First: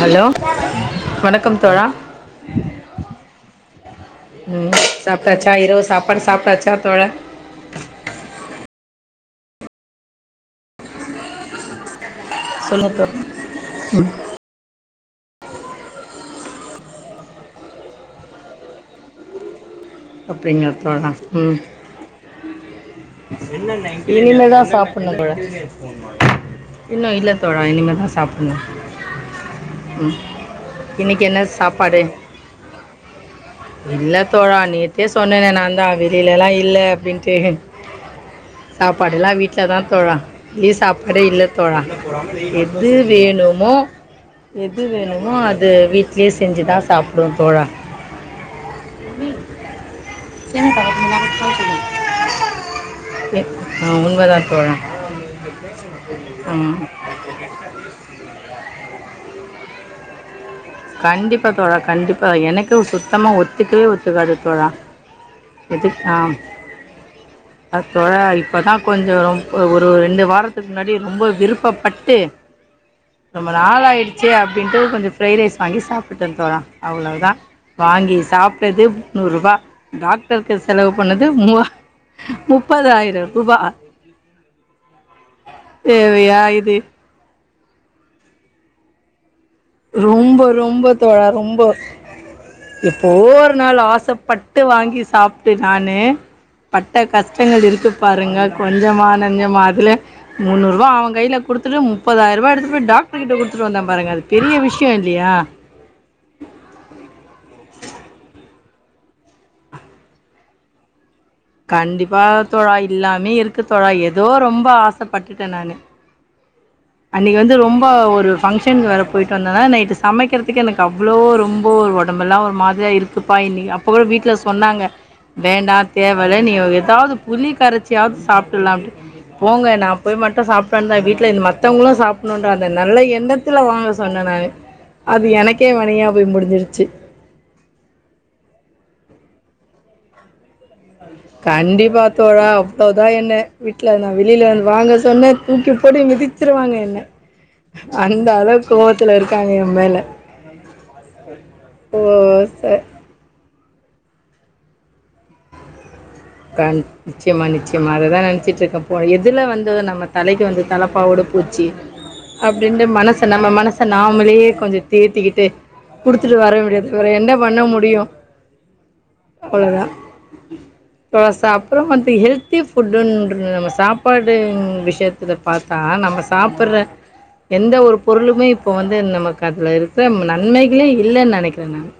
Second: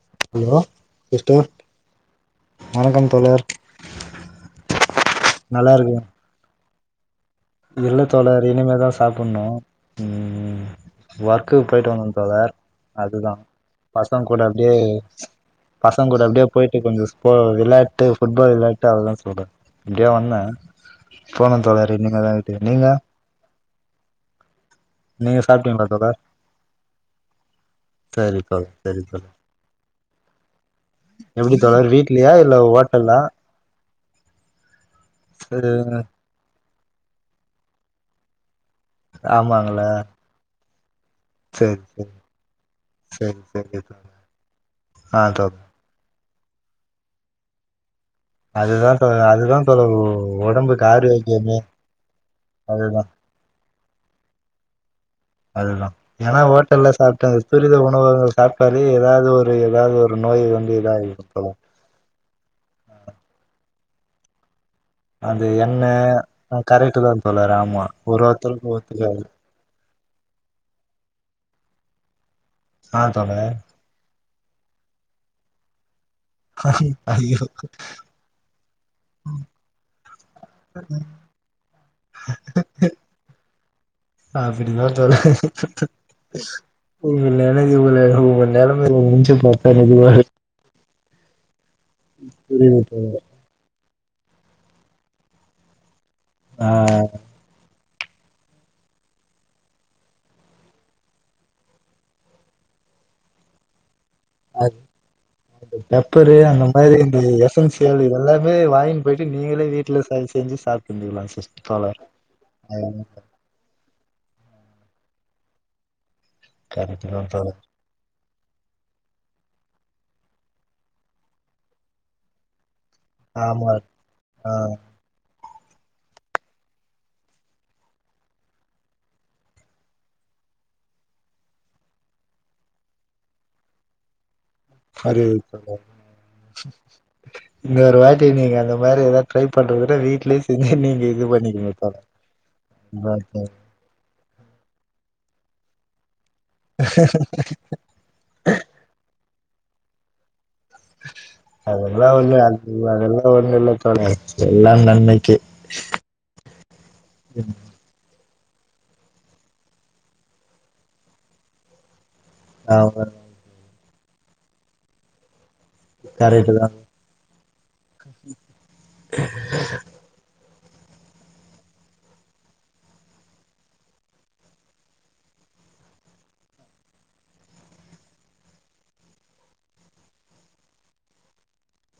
Hello sister வணக்கம் தோழா வணக்கம் தோழர் ம் சாப்டாச்சா நல்லா இரவு இருக்கு சாப்பாடு சாப்டாச்சா தோழா இல்ல தோழர் இனிமே தான் சாப்புனோ ம் வொர்க்கு போயிட்டு வந்தன் தோழர் சொல்லுங்க தோ அதுதான் பசங்க கூட அப்டியே பசங்க கூட அப்டியே போயிட்டு கொஞ்ச ஸ்போ விளையாட்டு ஃபுட் பால் விளையாட்டு அததான் தோழா அப்டியே வந்தன் போனன் தோழறே நீங்கதா இனிமேதான் சாப்புனோ தோழா நீங்க சாப்ட்டீங்களா தோழர் இன்னோ இல்ல தோழா இனிமேதான் சரி சாப்புனோ தோழர் சரி தோழர் ம் இனிக்கு என்ன எப்டி தோழர் சாப்பாடு வீட்லயா இல்ல ஹோட்டலா இல்ல தோழா நேத் நேத்தே சொன்னன்னே நான்ந்தா வெளிலல்லா இல்ல அப்டின்ட்டு சாப்பாடுல்லா வீட்ல தா ஆமாங்களா தோழா இங்கயே சாப்டடே இல்ல தோழா சரி சரி எது சரி வேணுமோ சரி தோழர் எது ஆ வேணுமோ தோழர் அது வீ ட்லயே செஞ்சு தா சாப்டுவ தோழா அதுதா தோழா அதுதா தோழி ஒடம்புக்கு ஆரோக்கியமே அதுதா ஆ உண்மதா தோழா ஆ த துரித உணவுங்க சாப்டாலே ஏதாவது ஒரு ஏதாவது ஒரு நோய் வந்து இதாயிரு கண்டிப்பா தோழர் தோழா கண்டிப்பா எனக்கு சுத்தமா ஒத்துக்கவே ஒத்துக்காது தோழா அந்த எண்ண எது ஆ கரெக்ட் தா தோழர் ஆமா ஒரு ஒருத்தர்க்கு ஒத்துக்காது ஒரு ஒரு ரெண்டு வாரத்துக்கு முன்னாடி ரொம்ப விருப்பப்பட்டு ஆ ரொம்ப தோழர் நாளாயிடு ச்சு அப்டின்ட்டு கொஞ்சோ ஃப்ரைட் ரைஸ் வாங்கி சாப் பிட்ட தோழா அவ்வளோ தா ஐயோ வாங்கி சாப்ட்டது முந்நூறுரூபா டாக் டருக்கு செலவு பண்ணது மூவா முப்பதாயிர ரூபா அப்படிதா தோழி தேவையா இது உங்க நெலமைய உங்க நெலமைகல நெனச்சி பாத்த ரொம்ப ரொம்ப தோழா ரொம்ப புரியுது எப்போ தோழர் ஒரு நாள் ஆசப்பட் ட்டு வாங்கி சாப்ட்டு நானு ஆ பட்ட கஸ் ஸ்டங்கள் இருக்கு பாருங்க கொஞ்சமா நஞ்சமா அதுல முந்நூரூபா அவன் கையில குடுத்துட்டு முப்பதாயிரூபா எடுத்துட்டு போய் டாக்டர்கிட்ட குடுத்துட்டு வந்த பாருங்க அது பெரிய விஷயம் இல்லையா இந்த பெப்பரு அந்த மாரி இந்த எசன்சியல் இத எல்லாமே வாங்கின்னு போயிட்டு நீங்களே வீட்டுல செஞ் செஞ்சு சாப் ந்துகளாம் சிஸ் தோழர் கண்டிப்பா தோழா ஆமா. இல்லாமே இருக்கு தோழா ஏதோ ரொம்ப ஆசப்பட்டுட்ட நானு கரெக்ட் தா அன்னைக்கு வந்து தோழர் ரொம் ப ஒரு ஃபங்க்ஷன் வேற போயிட்டு வந்தன்னா நைட்டு சமைக்கிறதுக்கு எனக்கு அவ்வளோ ரொம்ப ஒரு உடம்பெல்லா ஒரு மாதிரியா இருக் க்குப்பா இன்னை ஆமா அப்ப கூட வீட்டுல ஆ சொன்னாங்க வேண்டாம் தேவயில்லை நீ ஏதாவது புளி கரைச்சியாவது சாப்பிடலாம் அப்படி போங்க நா போய் மட்டும் சாப்பிட்டு வந்தா வீட்டுல இந்த மத் மத்தவுங்களும் சாப்பிடணும்ன்ற அந்த நல்ல எண்ணத்துல வாங்க சொன்ன நானு அது புரியுது எனக்கே தோழர் வெனையா போய் முடிஞ்சிருச்சு இன்னொரு வாட்டி நீங்க அந்த மாரி ஏதாவது ட்ரை பண்றத விட்டுஸ வீட்லயே செஞ்சு நீங்க இது பண்ணிக்கங்க கண்டிப்பா தோழர் தோழா அவ்வளவுதா என்ன வீட்ல இருதான் வெளியில இருந்து வாங்க சொன்ன தூக்கி போட்டு மிதிச்சிருவாங்க என்ன அந்த அளவுக்கு கோவத்துல இருக்காங்க என் மேல ஓ அதெல்லாம் ஒன்னு சார் அதெல்லாம் ஒன்னும் இல்ல தோழி எல்லாம் நன்மைக்கே கண் ச்சி மன்னிச்சி இனிம அததா நினைச்சிட்டு இருக்கேன் போ எதுல வந்து நம்ம தலைக்கு வந்து தலைப்பாவோடு போச்சி அப்டின்ட்டு ஆமா மனச நம்ம மனச நாமளே கொஞ்சம் தேத்திக்கிட்டு குடுத்துட்டு கரெக்ட் வர தா முடியாது இவர என்ன பண்ண முடியும் அவ்வளோதா இப்ப சாப்புட்றோம் வந்து ஹெல்த்தி ஃபுட்டு நம்ம சாப்பாடு விஷயத் துல பாத்தா நம்ம சாப்புட்ற எந்த ஒரு பொருளுமே இப்போ வந்து நமக்கு அதுல இருக்குற நன்மைகளே இல்லைன் நெனைக்கிற நானு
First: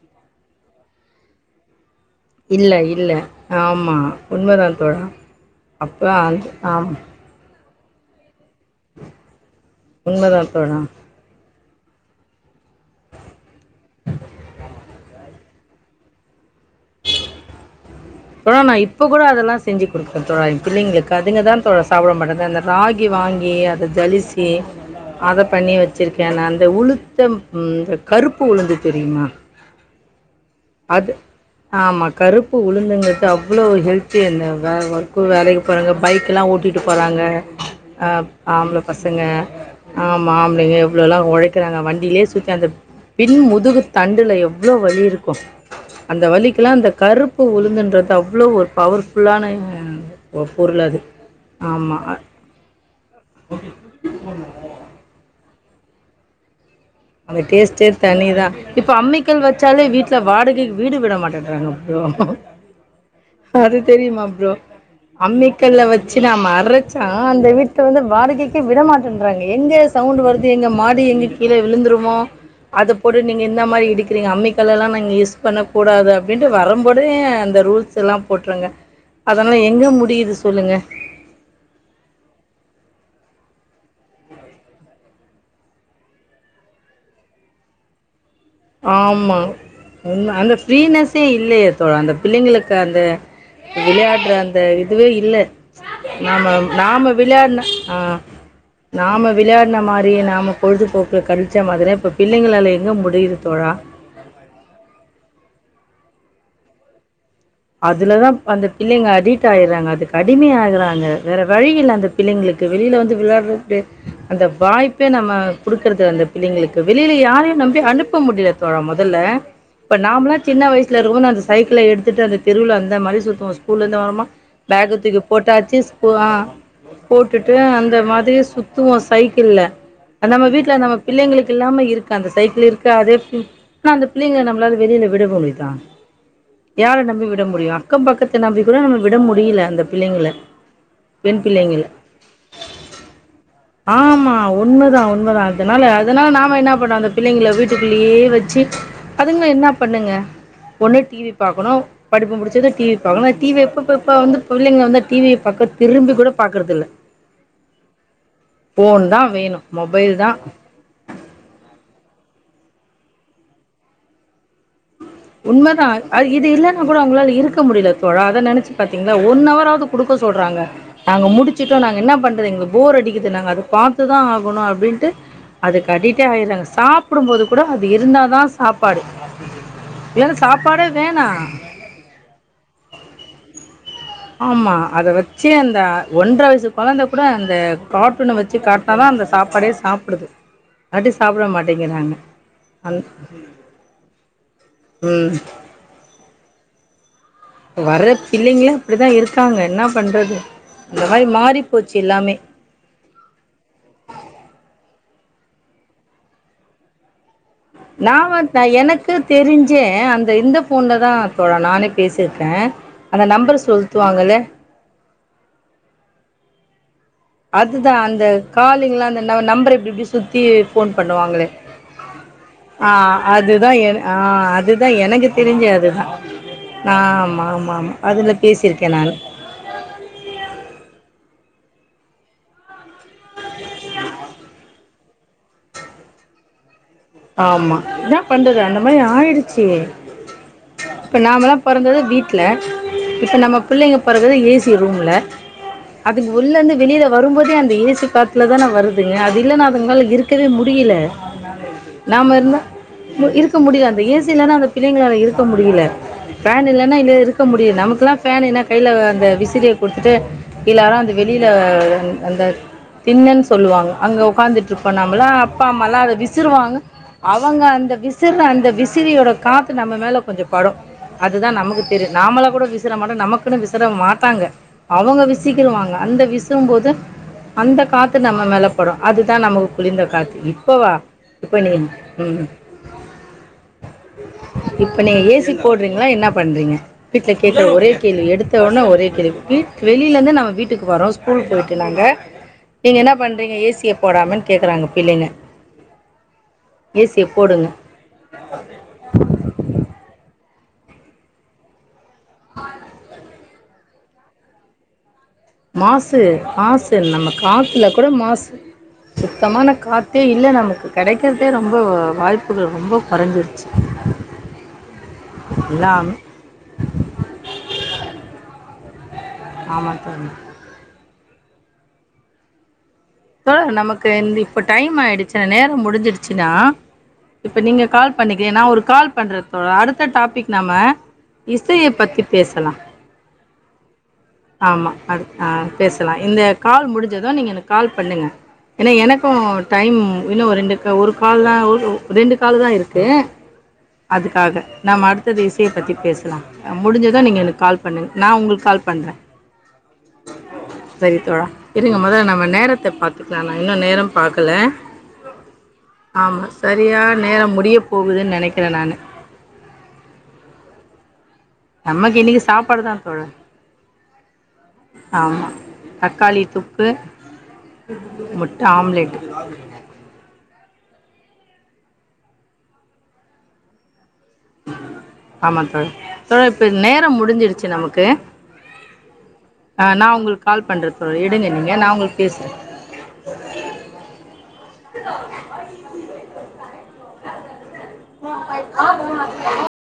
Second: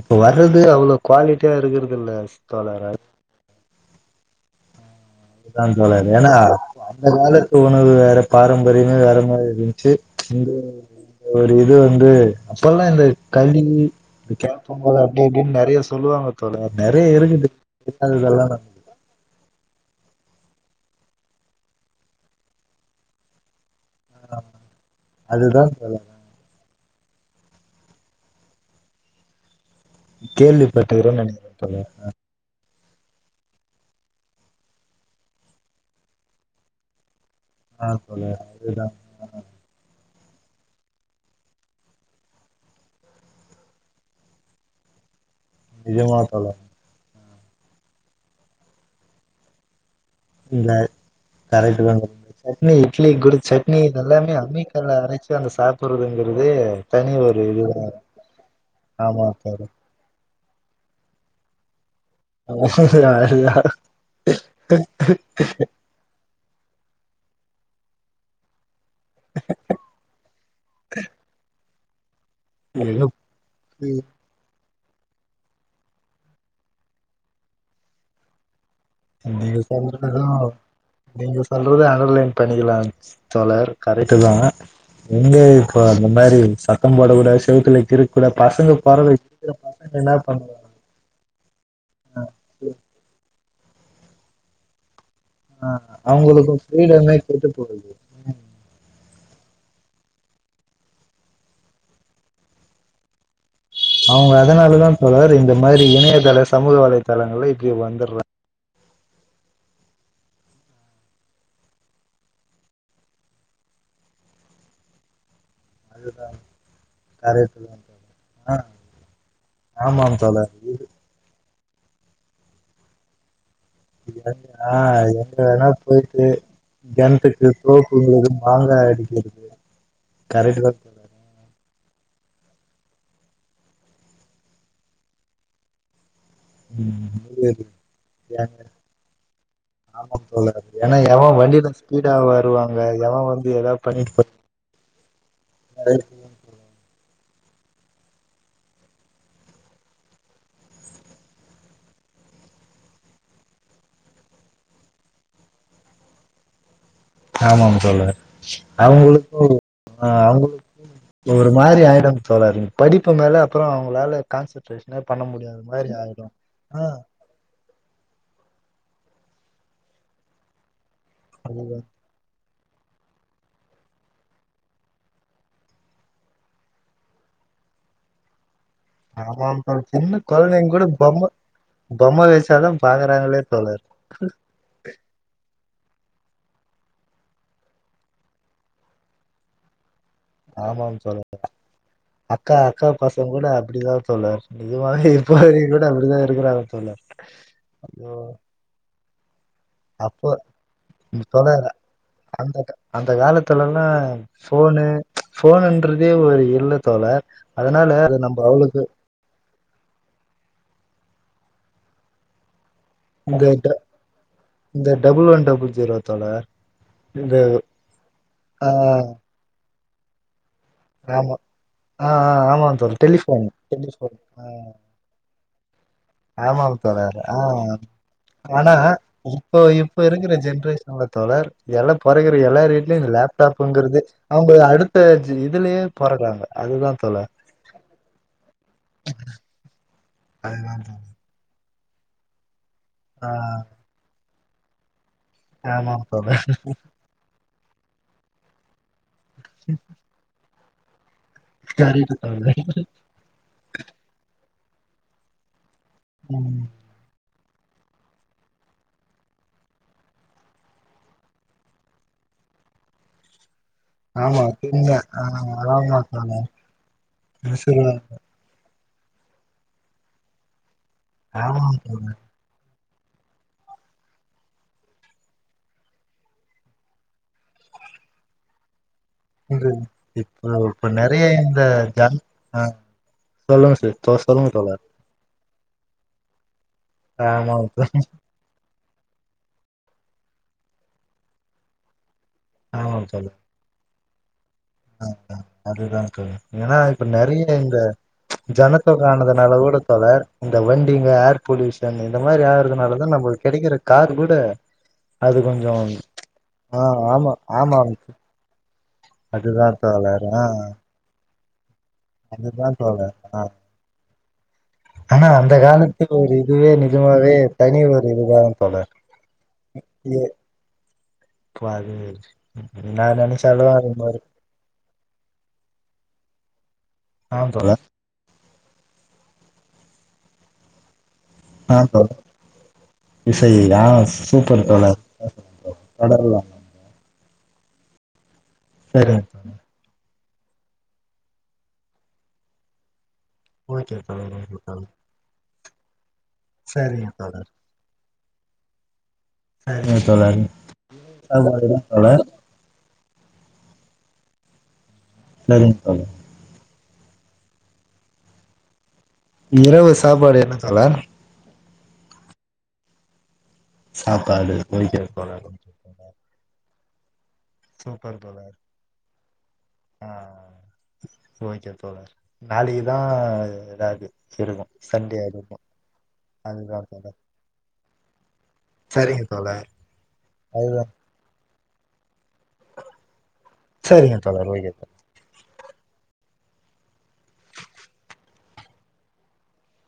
இப்போ வர்றது அவ்வளோ குவாலிட்டியா இருக்குறதில்ல இல்ல இல்ல ஆமா உண்மதா தோழா அதான் தோழர் அப்போ ஏன்னா அந்த ஆமாம் அந்த கால த்து உணவு வேற பாரம்பரியமே வேற மாதிரி இருந்துச்சு உண்மைதான் தோழா ஒரு இது வந்து அப்பெல்லாம் இந்த களி இந்த கேப்பங்கழி அப்படி இப்படின்னு நிறைய சொல்லுவாங்க தோழர் நிறைய இருக்குது இப்ப கூட அதெல்லாம் செஞ்சு கொடுக்குறேன் தோழா பிள்ளைங்களுக்கு அதுங்கதான் சாப்பிட மாட்டாது அந்த ராகி வாங்கி அது ஜலிசி அதை அதுதா பண்ணி தோழர் வச்சிருக் கேன் நான் அந்த உளுத்தம் இந்த கருப்பு உளுந்து தெரியுமா கேள்வி அது ஆமா கருப் பு உளுந்தங்கிறது அவ்வளோ ஹெல்த்தி என்ன அந்த ஒர்க்கு வேலைக்கு போறாங்க பைக்கெலாம் ஓட்டிகிட்டு போறாங்க ஆ அ தோழர் ஆம்பள அதுதா பசங்க ஆமா ஆம்பளைங்க எவ்ளோல்லாம் உழைக்கிறாங்க வண்டியிலேயே சுத்தி அந்த பின் முதுகு தண்டுல எவ்வளோ வலி இருக்கும் நிஜமா அந்த தோழர் வலிக்கெல்லாம் அந்த கருப் பு உளுந்துன்றது அவ்வளோ ஒரு பவர்ஃபுல்லான இந்த பொருள் அது கரெக்ட் தா ஆமா தோழர் இந்த சட்னி இட்லி கூட சட்னி இது எல்லாமே அம்மிக்கல்ல அரைச்சு அந்த சாப்பிடுறதுங்கிறது அந்த டேஸ்டே தனிதான் இப்ப ஆமா அம்மிக்கல் தோழர் வச்சாலே வீட் ல வாடகைக்கு வீடு விட மாட்டேன்டுறாங்க ப்ரோ அதுதா அது தெரியுமா ப்ரோ அம்மிக்கல்ல வச் சா நம்ம அறச்சா அந்த வீட்ல வந்து வாடகைக்கே விட மாட் டேன்றாங்க எங்க சவுண்ட் வருது எங்க மாடி எங்க கீழே விழுந்துருமோ அது எங்க போட்டு நீங்க இந்த மாதிரி போய் எஇடிக்கிறீங்க அம்மி க்கல் எல்லாம் இங்க யூஸ் பண்ணக் கூடாது அப்படின்ட்டு வரும்போதே அந்த ரூல்ஸ் எல்லாம் போட்டருங்க நீங்க அதெல்லாம் எங்க சொல்றது முடியுது சொல்லுங்க நீங்க சொல்றது அண்டர்லைன் பண்ணிக்கலாம் தோழர் கரெக்ட்டு தான் எங்க இப்ப அந்த மாறி சத்த போடக்கூடாது செவத்துல கிறு கூட பசங்க போற ஆமா. [inaudible] பசங்க இன்னா உண்ம. அந்த பண்றது ஃப்ரீனஸ்ஸே இல்லயேத் தோழா அந்த பிள்ளைங்களுக்கு அந்த விளையாடடற அந்த இதுவே இல்ல ஆஹ் நாம அவங்களுக்கும் நாம ஃப்ரீடமே கெட்டு விளையாடுன போகுது அ நாம விளையாடுன மாறி நாம பொழுதுபோக்கு கழிச்ச மாதிரி இப்ப பிள்ளைங்ளால எங்க முடியிது தோழா அவுங்க அதனாலதா தோழர் இந்த மாறி இணையதள சமூக வலைதளங்கள்ல அதுல தா அந்த பிள்ளைங்க அடிட் ஆயிறாங்க அதுக்கு அடிமை ஆகுறாங்க வேற வழியில்ல அந்த பிள்ளைங்களுக்கு வெளியில வந்து விளையாடு்றது பே அந்த வாய்ப்பே நம்ம குடுக்கறது அந்த அதுதான் பிள்ளைங்களுக்கு வெளியில கரெக்ட் யாரையு தான் நம்பி அனுப்ப முடியல தோழர். தோழா மொதல்ல இப்ப ஆமாம் நாமலா தொடர் சின்ன வயசுல இருக்கும்போது அந்த சைக்கிள்ள எடுத்துட்டு அந்த தெருவுல அந்த மாறி சுத்துவோ ஸ்கூல இருந்து ஆ வரோமா எங்க பேக்க ஆஹ் தூக்கி எங்க வேணா போட்டாச்சு ஸ்கூ போயிட்டு அ கிணத்துக்கு போட்டுட்டு தோப்பு அந்த உங்களுக்கு மாதிரி மாங்காய் சுத்துவோ அடிக்கிறது சைக்கிள்ள நம்ம கரெக்ட் வீட்ல தான் தோழர் நம்ம பிள்ளைங்களுக்கு இல்லாம இருக்கு அந்த சைக்கிள் இருக்கு அதே ஆனா அந்த பிள்ளைங்கள நம்மளால வெளியில விட முடிதா யார ம், நம்பி வி ட முடியாது. முடியோ அக்கம் பக்கத்த நம்பி ஏங்க, கூட நம்ம விட முடில அந்த ஆமாம் பிள்ளைங்கள தோழர் ஏன்னா எவன் பெண் வண்டியில பிள்ளைங்கள ஸ்பீடா வருவாங்க எவன் வந்து ஏதாவது பண்ணிட்டு ஆமா உண்மைதா உண்மைதா அதனால போயிருந்தாலே அதனால நாம என்னா பண்னோ அந்த பிள்ளைங்கள வீட்டுக்குள்ளேயே வச்சி அதுங்க என்னா பண்ணுங்க ஒண்ணு டி வி பாக்கனு படிப்பு முடிச்சது டி வி பாக்கனோ டி வி எப்பப்ப வந்து பிள்ளைங்க வந்து டி வி எப்ப பாப்ப பிள்ளைங்க வந்து டிவி ப் பக்க திரும்பி கூட பாக்கறதில்ல ஆமாம் தோழர் தா அவுங்களுக்கு வேணு மொபைல் தா அவுங்களு ஒரு மாரி ஆயிடு தோழர் படிப்பு மேல அப்பறோ அவுங்ளால கான்சன்ட்ரேஷன் உண்மதா அ இது இல்லன்னா கூட அவுங்ளால இருக்க முடியில தோழா அத நெனச்சு பாத்தீங்ளா ஒன் அவராது குடுக்க சொல்றாங்க நாங்க முடிச்சிட்டோ அது நாங்க இன்னா பண்றது எங்களுக்கு போர் அடிக்குது நாங்க அத பாத்துதா ஆகனோ அப்டின்ட்டு அதுக்கு அட்டிட்டே ஆயிறாங்க சாப்புடும் போது கூட அது இருந்தா தா சாப்பாடு ஆமாம் தோழர் சின்ன இல்லன்னா கொழந்தைங்க கூட சாப்பாடே வேணா பொம்ம பொம்ம வச்சாதா பாக்குறாங்களே தோழர் ஆமா அத வச்சு அந்த ஒன்ற வயசு கொழந்த கூட அந்த கார்டூன்ன வச்சு கா ட்னா தா அந்த சாப்பாடே சாப்பிடுது ஆமாம் இல்லாட்டி தோழர் சாப்ட மாட்டேங்கிது அக்கா அக்கா பசங்க கூட அப்டிதா தோழர் இது மாரி ம் [unintelligible] மாரி கூட அப்டிதா இருக்குறாங்க தோழர் இப்போ வர்ர ஐயோ பிள்ளைங்களே அப்டி தா இருக்காங்க இன்னாப் அப்போ பண்றது இந்த மாரி தோழர் மாறிப் போச்சு எல்லாமே அந்த கா- அந்த காலத்துலல்லா ஃபோன்னு ஃபோன்னுன்றதே ஒரு இல்ல தோழர் அதனால அது நம்ம அவளுக்கு க்கு தெரிஞ்சே அந்த இந்த ஃபோன்ல தா தோழா நானே பேசியிருக்க அந்த இந்த நம்பர் ட- சொலுத்துவாங்கள இந்த டபுள் ஒன் டபுள் ஜீரோ தோழர் இந்த அதுதா அந்த ஆ காலிங்லா அந்த ந நம்பர் இப்டி இப்டி சுத்தி ஃபோன் ஆமா. பண்ணுவாங்களே ஆ, ஆ ஆமாம் ஆ தோழர். டெலிஃபோன் அதுதா எ டெலிஃபோன். ஆ அதுதா எனக்கு தெரிஞ்சி அதுதா ஆமாம் ஆ தோழர். ஆமா ஆமா ஆமா அதுல பேசிருக்க நானு சோ இப்ப இருக்கிற ஜென்ரேஷன்ல தோழர் எல்லா பொறக்குற எல்லார்கை லயு இந்த லேப்டாப்ங்கிறது அவுங்க அடுத்த ஜி இதுலயு பொறக்குறாங்க அதுதா ஆமா இன்னாப் பண்றது அந்த மாரி ஆயிடுச்சி அதுதான் தோழர். இப்ப நாமல்லா பொறந்தது வீட்ல ஆ இப்ப நம்ம புள்ளைங்க பொறக்குறது ஏசி ரூம்ல ஆமாம் அதுங்க தோழர். உள்ள இருந்து வெளியில வரும்போதே அந்த ஏசி காத்துல தான வருதுங்க அது இல்லன்னா அதுங்ளால இருக்கவே முடியல கரெக்ட்டு நாம இருந்தா தோழர். இருக்க முடியல அந்த ஏசி இல்லன்னா அந்த பிள்ளைங்ளால இருக்க முடியல ம். ஃபேன் இல்ல ன்னா இருக்க முடியல நமக்குல்லா பேன் இன்னா கையில அந்த விசிறிய குடுத்துட்டு எல்லாறோ அந்த வெளியில அந்த தின்னன்னு சொல்லுவாங்க அங்க ஆமா உண்ம. உக்காந்துட்டுருப்போ ஆ நம்மளா அப்பா ஆமா அம்மாலா அத தோழர். விசுறுவாங்க அவங்க அந்த விசிறுவர். விசுற அந்த விசிறியோட காத்து நம்ம மேல கொஞ்ச படு அதுதா ஆமாம் நமக்கு தெரியு தோழர். நாமள கூட விச வட மாட்டோ நமக்குன்னு விசற மாட்டாங்க அவங்க விசிக்கிருவாங்க அந்த விசும் போது அந்த காத்து நம்ம மேலப்படு அதுதா நமக்கு இது குளிந்த காத்து இப்போ இப்போ இப்பவா நெறைய இந்த ஜ ஆ சொல்லுங்க சார் தோ சொல்லுங்க தோழர் இப்ப நீங்க ஏசி போடுறீங்களா என்னா பண்றிங்க வீட்ல கேக்குற ஆமாம் ஒரே தோழர். கேள்வி எடுத் த ஒனே ஒரே திரிவு வீட்டுக்கு வெளியிலேருந்து நம்ம வீட்டுக்கு வரோ ஸ்கூல் போயிட்டு நாங்க நீங்க ஆமாம் என்ன தோழர். பண்றீங்க ஏ சிய போடாமன்னு கேக்குறாங்க பிள்ளைங்க அதுதான்க்கா ஏன்னா இப்ப ஏசியை நெறைய போடுங்க இந்த ஜனத்தொக ஆனதுனால கூட தோழர் இந்த வண்டிங்க ஏர் பொல்யூஷன் இந்த மாதிரி ஆகுறதுனாலதான நம்மளுக்கு கெடைக்கிற கார் கூட அது கொஞ்சோ மாசு ஆ மாசு ஆமா நம்ம ஆமா காத்துல கூட மாசு அதுதா சுத்தமான காத்தே தோழர் ஆ இல்ல நமக்கு கெடைக்கறதே ரொம்போ அதுதா தோழர் ஆ ஆனா அந்த காலத்து எல்லாமே ஒரு இதுவே நிஜமாவே தனி ஒரு இதுதா தோழர் ஆமாம் எ தோணும் [unintelligible] நான் நெனைச்ச அளவு தோழர் அது நமக்கு மாதிரி இந்த இப்ப டைம் ஆயிடுச்சா நேரோம் முடிஞ்சுடுச்சுடா ஆ இப்ப தோழர் நீங்க கால் பண்ணிக்கிறே நா ஒரு கால் பண்றப்பா அடுத்த டாபிக் நம்ம ஆ இசய தோழர் பத்தி பேசலா இசை ஆ சூப்பர் ஆமா தோழர் அடுத் ஆ பேசலாம் என்ன தொடரலா கால் முடுஞ்சதும் நீங்க எனக்கு கால் பண்ணுங்க ஏன்னா சரிங்க எனக்கும் தோழர் டைம் இன்னும் ரெண்டு ஒரு கால் தான் ரெண்டு கால் தான் இருக்கு ஓகே தோழர் ஓகே அதுக்காக தோழர் நாம்ம அடுத்தது இசைய பத்தி பேசலாம் சரிங்க முடிஞ்சதான் தோழர் நீங்க எனக்கு கால் பண்ண பண்ணுங்க நான் உங்களுக்கு கால் பண்றே சரிங்க தோழர் சரி தோழா சாப்பாடு என்ன இருங்க தோழர் முதல்ல நம்ம நேரத்த த்த பாத்துக்கலாநா இன்னும் நேரோம் பாக்கல சரிங்க தோழி ஆமா சரியா நேரோ முடிய போகுதுன்னு நெனைக்கிறே நான் இரவு சாப்பாடு என்ன தோழர் நம்க்கு இன்னைக்கு சாப்பாடு தா தோழர் சாப்பாடு கொதிக்குது போல தக்காளிதொக்கு சூப்பர் தோழர் முட்ட ஆம்லெட் ஆ ஆ ஓகே தோழர் நாளைக்குதான் இதாது இருக்கு சண்டே அதுக்கு ஆமா தோழர் தோழர் இப்ப அதுதா தோழர் நேரோம் முடுஞ்சிடுச்சு நமக்கு சரிங்க தோழர் ஆ நா உங்களுக்கு கால் அதுதா பண்றே தோழி எடுங்க நீங்க நான் உங்களுக்கு பேசுறேன் சரிங்க தோழர் ஒகே [inaudible]